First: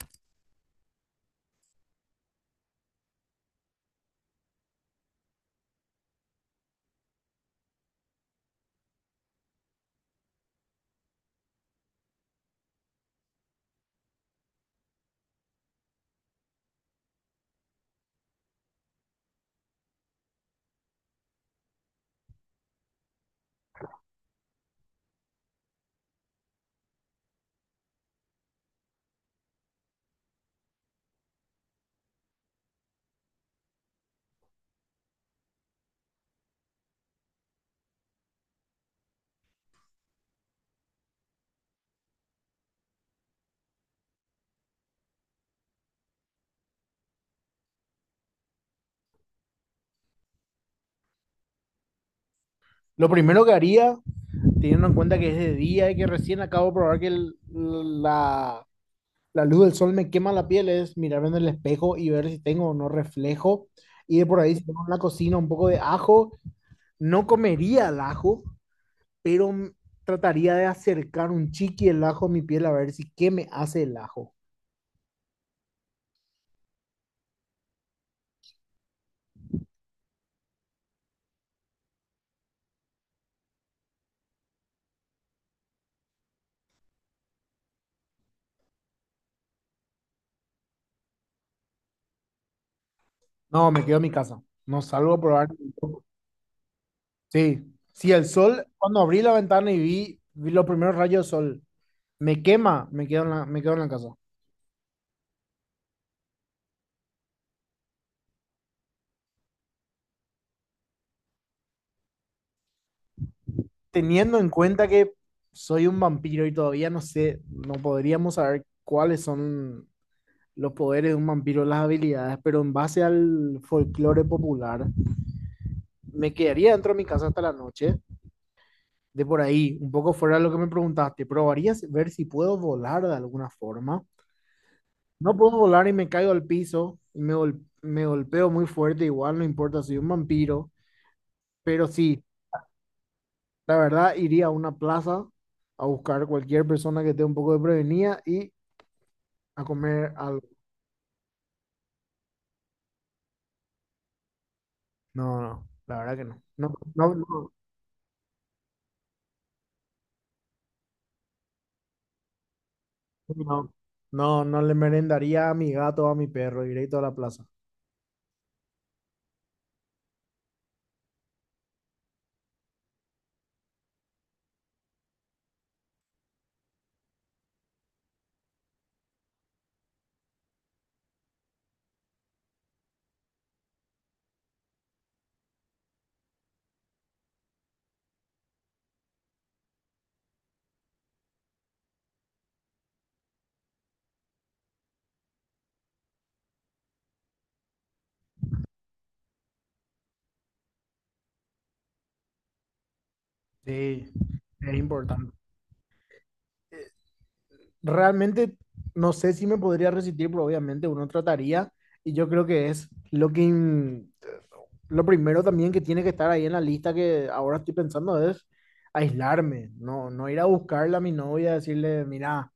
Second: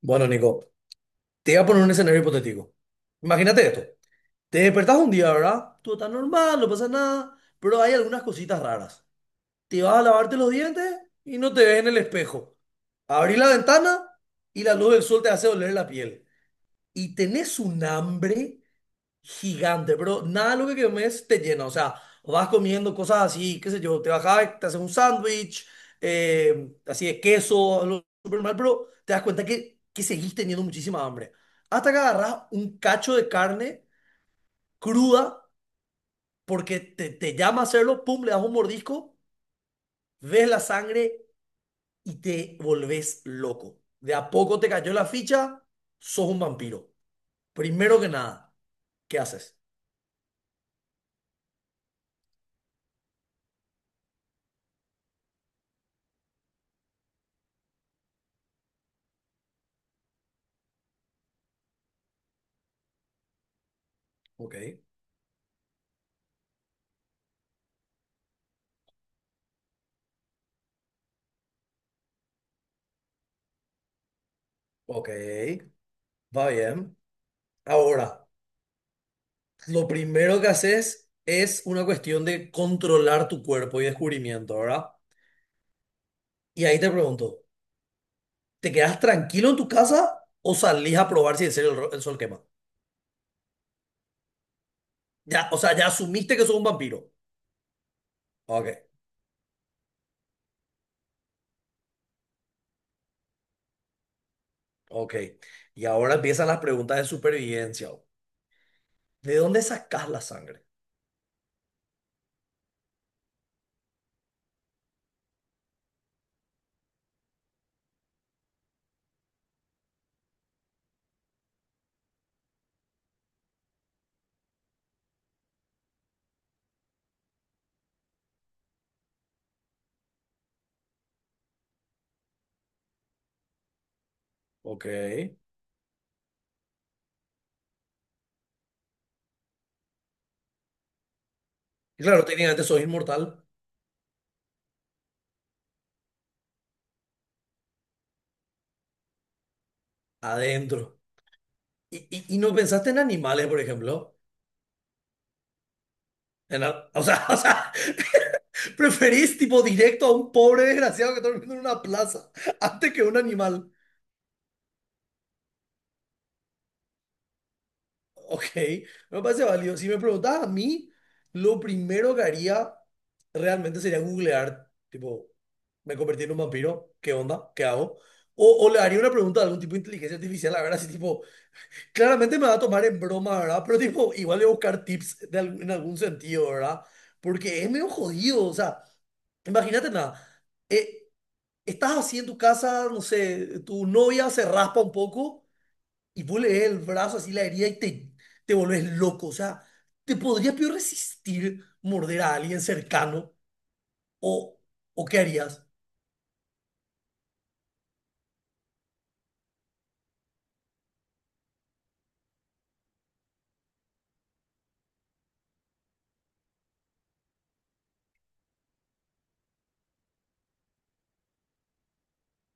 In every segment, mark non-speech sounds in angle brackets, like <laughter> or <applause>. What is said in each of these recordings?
Bueno, Nico, te voy a poner un escenario hipotético. Imagínate esto. Te despertás un día, ¿verdad? Todo está normal, no pasa nada, pero hay algunas cositas raras. Te vas a lavarte los dientes y no te ves en el espejo. Abrís la ventana y la luz del sol te hace doler la piel. Y tenés un hambre gigante, pero nada de lo que comes te llena. O sea, vas comiendo cosas así, qué sé yo, te bajás, te haces un sándwich, así de queso, algo súper mal, pero te das cuenta que seguís teniendo muchísima hambre. Hasta que agarras un cacho de carne cruda, porque te llama a hacerlo, pum, le das un mordisco, ves la sangre y te volvés loco. De a poco te cayó la ficha, sos un vampiro. Primero que nada, ¿qué haces? Lo primero que haría, teniendo en cuenta que es de día y que recién acabo de probar que la, la luz del sol me quema la piel, es mirarme en el espejo y ver si tengo o no reflejo. Y de por Ok, ahí, si tengo en la cocina un poco de ajo, no comería el ajo, pero m- trataría de acercar un chiqui el ajo a mi piel a ver si qué me hace el ajo. ok, va bien. Ahora, lo primero que haces es una cuestión de controlar tu cuerpo y descubrimiento, ¿verdad? Y ahí te pregunto, ¿te quedas tranquilo en tu casa o salís a probar si en serio el sol quema? No, me quedo en mi casa. No salgo a probar. Ya, o sea, ya asumiste que sos un vampiro. Sí, si el sol, Ok, cuando abrí la ventana y vi los primeros rayos de sol, me quema, me quedo en la casa. ok. Y ahora empiezan las preguntas de supervivencia. ¿De dónde sacás la sangre? Teniendo en cuenta que soy un vampiro y todavía no sé, no podríamos saber cuáles son los poderes de un vampiro, las habilidades, pero en base al folclore popular, me quedaría dentro de mi casa hasta la noche, de por ahí, un poco fuera de lo que me preguntaste, probaría ver si puedo volar de alguna forma. Ok. No Y puedo volar y me caigo al piso y me golpeo muy fuerte, igual no importa, soy un vampiro, pero sí, claro, técnicamente sos inmortal la verdad iría a una plaza a buscar cualquier persona que esté un poco de prevenida y a comer algo. adentro. ¿Y no pensaste en animales, por ejemplo? No, no, la verdad que no. En, No, a- o no, sea, <laughs> o no, sea, preferís tipo directo a un pobre desgraciado que está durmiendo en una plaza antes que un animal. no no, no le merendaría a mi gato o a mi perro, directo a la plaza. Ok, me parece válido. Si me preguntas a mí, lo primero que haría realmente sería googlear, tipo, me convertí en un vampiro, ¿qué onda? ¿Qué hago? O le haría una pregunta a algún tipo de inteligencia artificial, la verdad. Así tipo, claramente me va a tomar en broma, ¿verdad? Pero tipo, igual le voy a buscar tips de en algún sentido, ¿verdad? Porque es medio jodido, o sea, imagínate nada. eh, Estás así en tu casa, no sé, tu novia se raspa un poco y vos le ves el brazo así la herida y te volvés loco. O sea, ¿te podrías peor resistir morder a alguien cercano? Sí, ¿O, es ¿O qué importante. harías? Realmente no sé si me podría resistir, pero obviamente uno trataría y yo creo que es lo lo primero también que tiene que estar ahí en la lista que ahora estoy pensando es aislarme, no, no ir a buscarla a mi novia, decirle, mira,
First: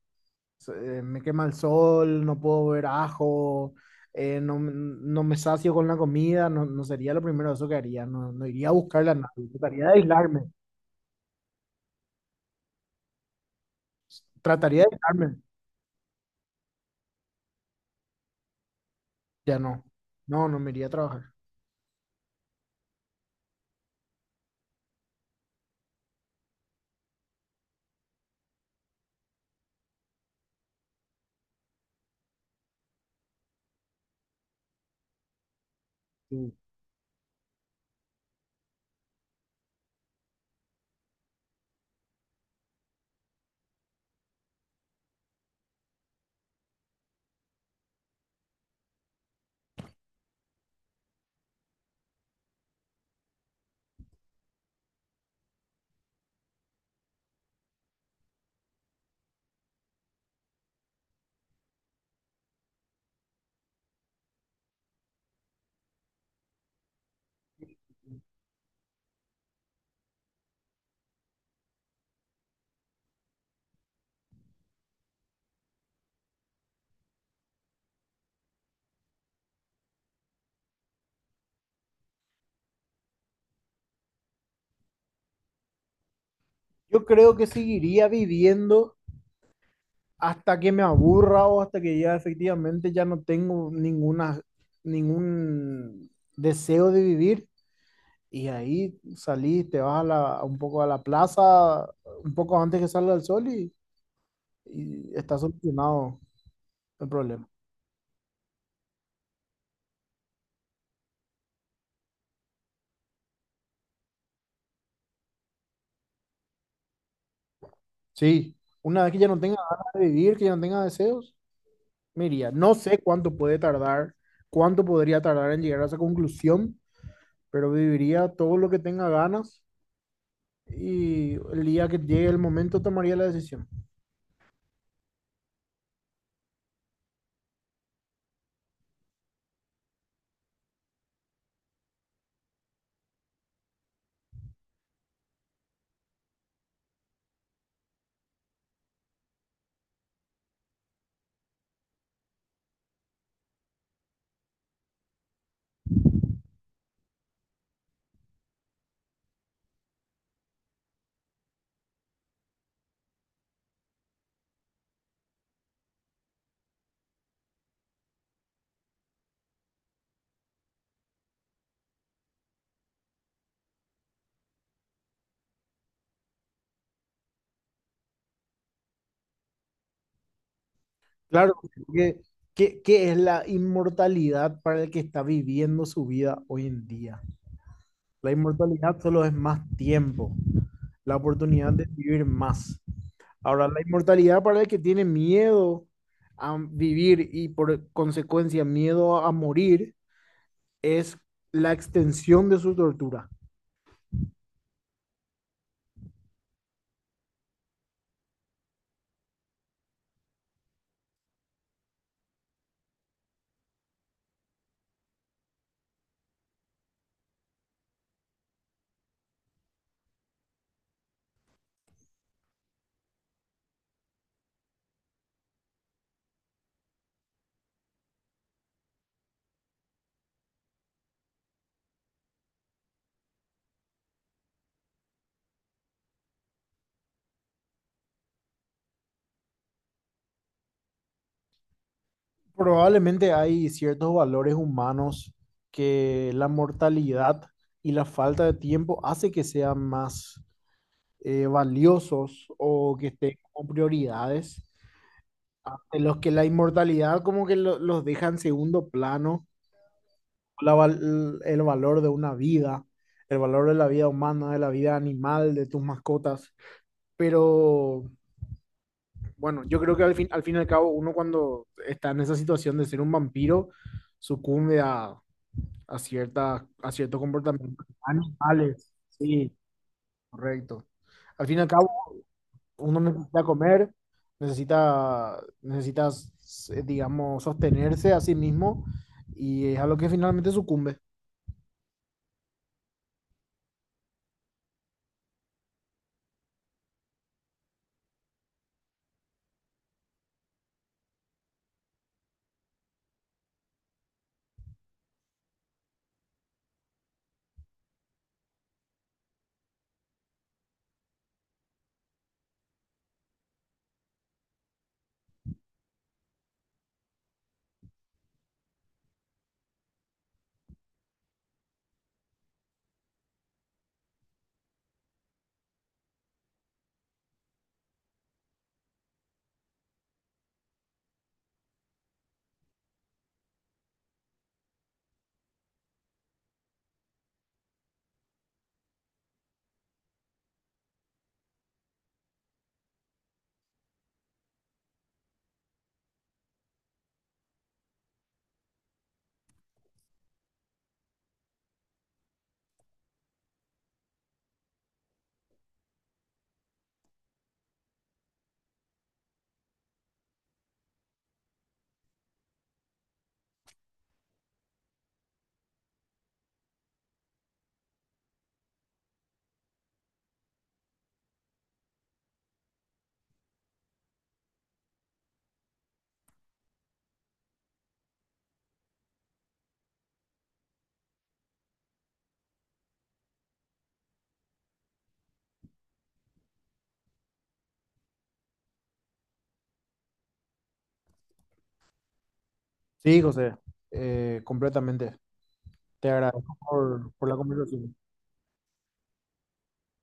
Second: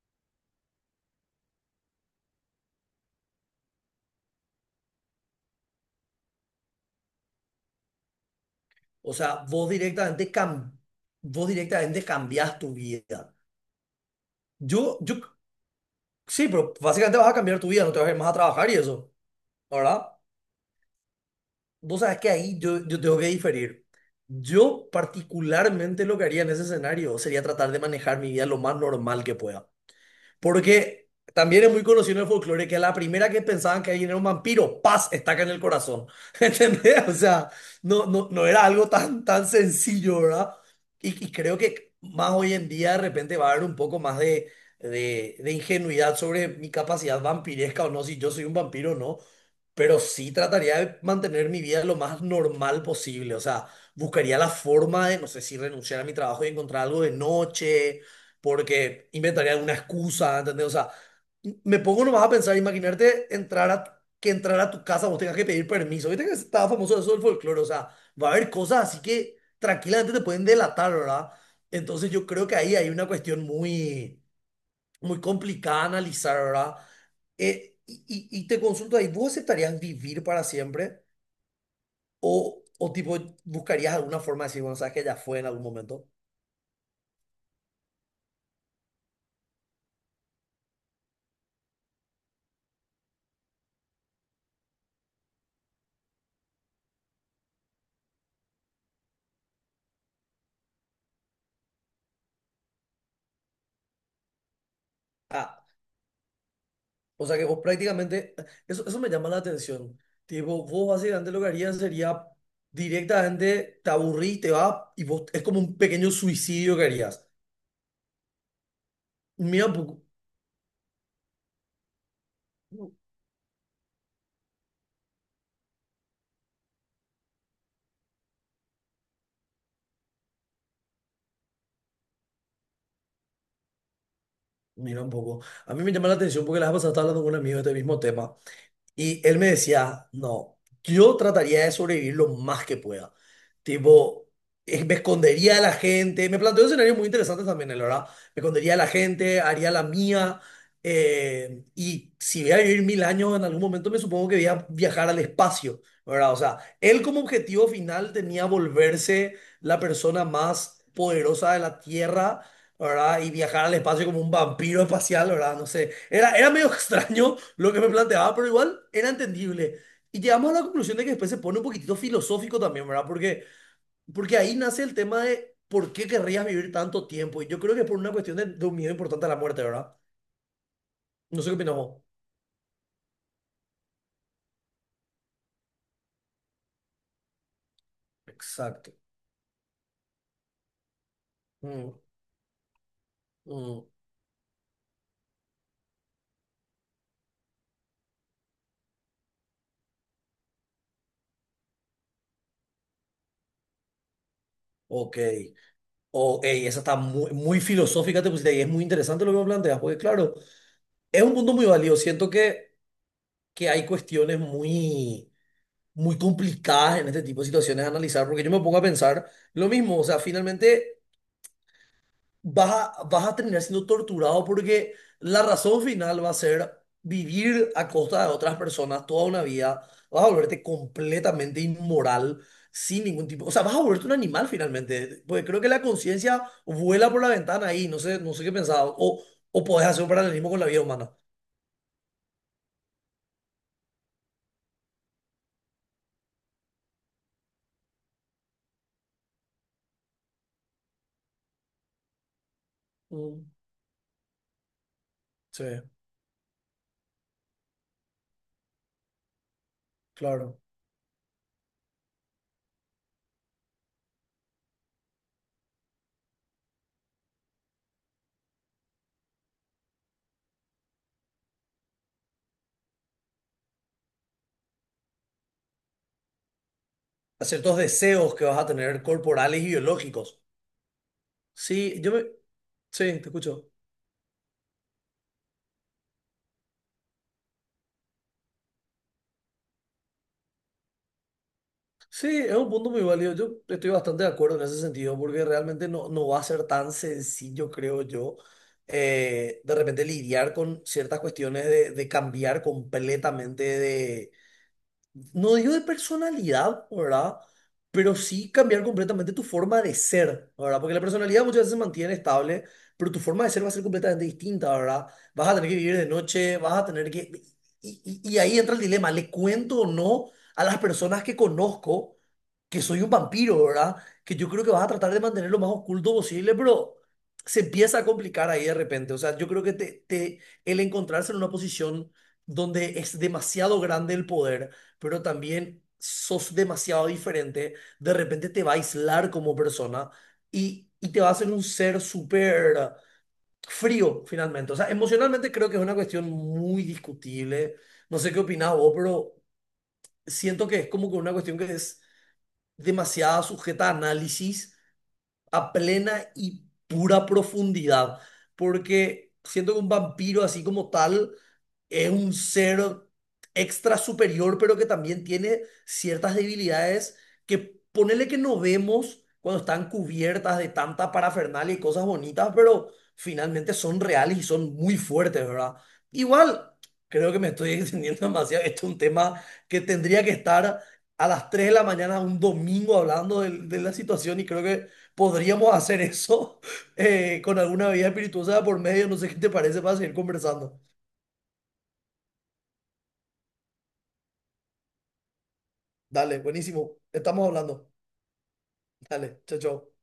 Me quema el sol, no puedo ver ajo, no, no me sacio con la comida, no, no sería lo primero eso que haría, no, no iría a buscarla O a sea, nadie, vos directamente, cam Vos directamente cambiás tu vida. trataría de Yo, yo, aislarme, sí, pero básicamente vas a cambiar tu vida, no te vas a ir más a trabajar y eso, ya no, ¿verdad? no, no me iría a trabajar. Vos sabés que ahí yo tengo que diferir. Yo particularmente lo que haría en ese escenario sería tratar de manejar mi vida lo más normal que pueda. Porque también es muy conocido en el folclore que a la primera que pensaban que alguien era un vampiro, paz, estaca en el corazón. <laughs> Sí. ¿Entendés? O sea, no era algo tan sencillo, ¿verdad? Y creo que más hoy en día de repente va a haber un poco más de ingenuidad sobre mi capacidad vampiresca o no, si yo soy un vampiro o no. Pero sí trataría de mantener mi vida lo más normal posible. O sea, buscaría la forma de, no sé si renunciar a mi trabajo y encontrar algo de noche porque inventaría alguna excusa, ¿entendés? O sea, me pongo nomás a pensar, imaginarte que entrar a tu casa vos tengas que pedir permiso. Viste que estaba famoso eso del folclore, o sea, va a haber cosas así que tranquilamente te pueden delatar, ¿verdad? Entonces yo creo que ahí hay una cuestión muy complicada de analizar, ¿verdad? Y te consulto ahí, ¿vos aceptarías vivir para siempre? O tipo buscarías alguna forma de decir, bueno, sabes que ya fue en algún momento? Yo creo que seguiría viviendo hasta que me aburra o hasta que ya efectivamente ya no tengo ninguna, ningún deseo de vivir. Y ahí salís, te vas a un poco a la plaza, un poco antes que salga el sol y está Ah, solucionado el o sea que problema. vos prácticamente, eso me llama la atención. Tipo, vos básicamente lo que harías sería directamente te aburrís, te vas y vos es como un pequeño suicidio que harías. Sí, una vez que ya no tenga Mira un ganas de poco, vivir, que ya no tenga deseos, me iría. No sé cuánto puede tardar, cuánto podría tardar en llegar a esa conclusión, pero viviría todo lo que tenga ganas y el día que llegue el momento tomaría la decisión. mira un poco. A mí me llama la atención porque la vez pasada estaba hablando con un amigo de este mismo tema. Y él me decía, no, yo trataría de sobrevivir lo más que pueda. Tipo, me escondería de la gente. Me planteó escenarios muy interesantes también, la verdad. Me escondería de la gente, haría la mía. Y si voy a vivir 1000 años, en algún momento me supongo que voy a viajar al espacio, ¿verdad? O sea, él como objetivo final tenía volverse la persona más poderosa de la Tierra, ¿verdad? Y viajar al espacio como un vampiro espacial, ¿verdad? No sé. Era medio <laughs> extraño lo que me planteaba, pero igual era entendible. Y llegamos a la conclusión de que después se pone un poquitito filosófico también, ¿verdad? Porque ahí nace el tema de por qué querrías vivir tanto tiempo. Y yo creo que es por una cuestión de un miedo importante a la muerte, ¿verdad? No sé Claro, qué opinas vos. porque ¿qué, qué es la inmortalidad para el que está viviendo su vida hoy en día? La Exacto. inmortalidad solo es más tiempo, la oportunidad de Mm, vivir más. Ahora, la mm, inmortalidad para el que tiene miedo a vivir y por consecuencia miedo a morir es la extensión de su tortura. ok. Oh, ey, esa está muy filosófica, te pusiste, y es muy interesante lo que me planteas, porque claro, es un punto muy válido. Siento que hay cuestiones muy muy complicadas en este tipo de situaciones analizar, porque yo me pongo a pensar lo mismo, o sea, finalmente vas vas a terminar siendo torturado porque la razón final va a ser vivir a costa de otras personas toda una vida, vas a volverte completamente inmoral, sin ningún tipo, o sea, vas a volverte un animal finalmente, porque creo que la conciencia vuela por la ventana ahí, no sé, no sé qué pensaba, o podés hacer un paralelismo con la vida humana. Probablemente hay ciertos valores humanos que la mortalidad y la falta de tiempo hace que sean más valiosos o que estén Mm, como prioridades. sí, En los que la inmortalidad como que los deja en segundo plano, claro. El valor de una vida, el valor de la vida humana, de la vida animal, de tus mascotas. Pero bueno, yo creo que al fin y al cabo uno cuando está en esa situación de ser un vampiro, sucumbe a cierta, a cierto A ciertos comportamiento. deseos que vas a Animales, tener sí, corporales y biológicos. correcto. Al fin y al cabo Sí, yo me... uno Sí, te necesita escucho. comer, necesita, necesitas, digamos, sostenerse a sí mismo y es a lo que finalmente sucumbe. Sí, es un punto muy válido. Yo estoy bastante de acuerdo en ese sentido, porque realmente no va a ser tan sencillo, creo yo, de repente lidiar con ciertas cuestiones de cambiar completamente de. No digo de personalidad, ¿verdad? Pero sí cambiar completamente tu forma de ser, ¿verdad? Porque la personalidad muchas veces se mantiene estable, pero tu forma de ser va a ser completamente distinta, ¿verdad? Vas a tener que vivir de noche, vas a tener que... Y ahí entra el dilema, ¿le cuento o no a las personas que conozco? Que soy un vampiro, ¿verdad? Que yo creo que vas a tratar de mantener lo más oculto posible, pero se empieza a complicar ahí de repente. O sea, yo creo que el encontrarse en una posición donde es demasiado grande el poder, pero también sos demasiado diferente, de repente te va a aislar como persona y te va a hacer un ser súper frío finalmente. O sea, emocionalmente creo que es una cuestión muy discutible. No sé qué opinás vos, pero siento que es como que una cuestión que es demasiada sujeta a análisis a plena y pura profundidad, porque siento que un vampiro así como tal es un ser extra superior, pero que también tiene ciertas debilidades que ponele que no vemos cuando están cubiertas de tanta parafernalia y cosas bonitas, pero finalmente son reales y son muy fuertes, ¿verdad? Igual, creo que me estoy <laughs> extendiendo demasiado. Esto es un tema que tendría que estar a las 3 de la mañana un domingo hablando de la situación y creo que podríamos hacer eso <laughs> con alguna bebida espirituosa por medio. No sé qué te parece para seguir conversando. Sí, José, completamente. Te Dale, agradezco buenísimo. Por la Estamos hablando. conversación. Dale, chao, chao.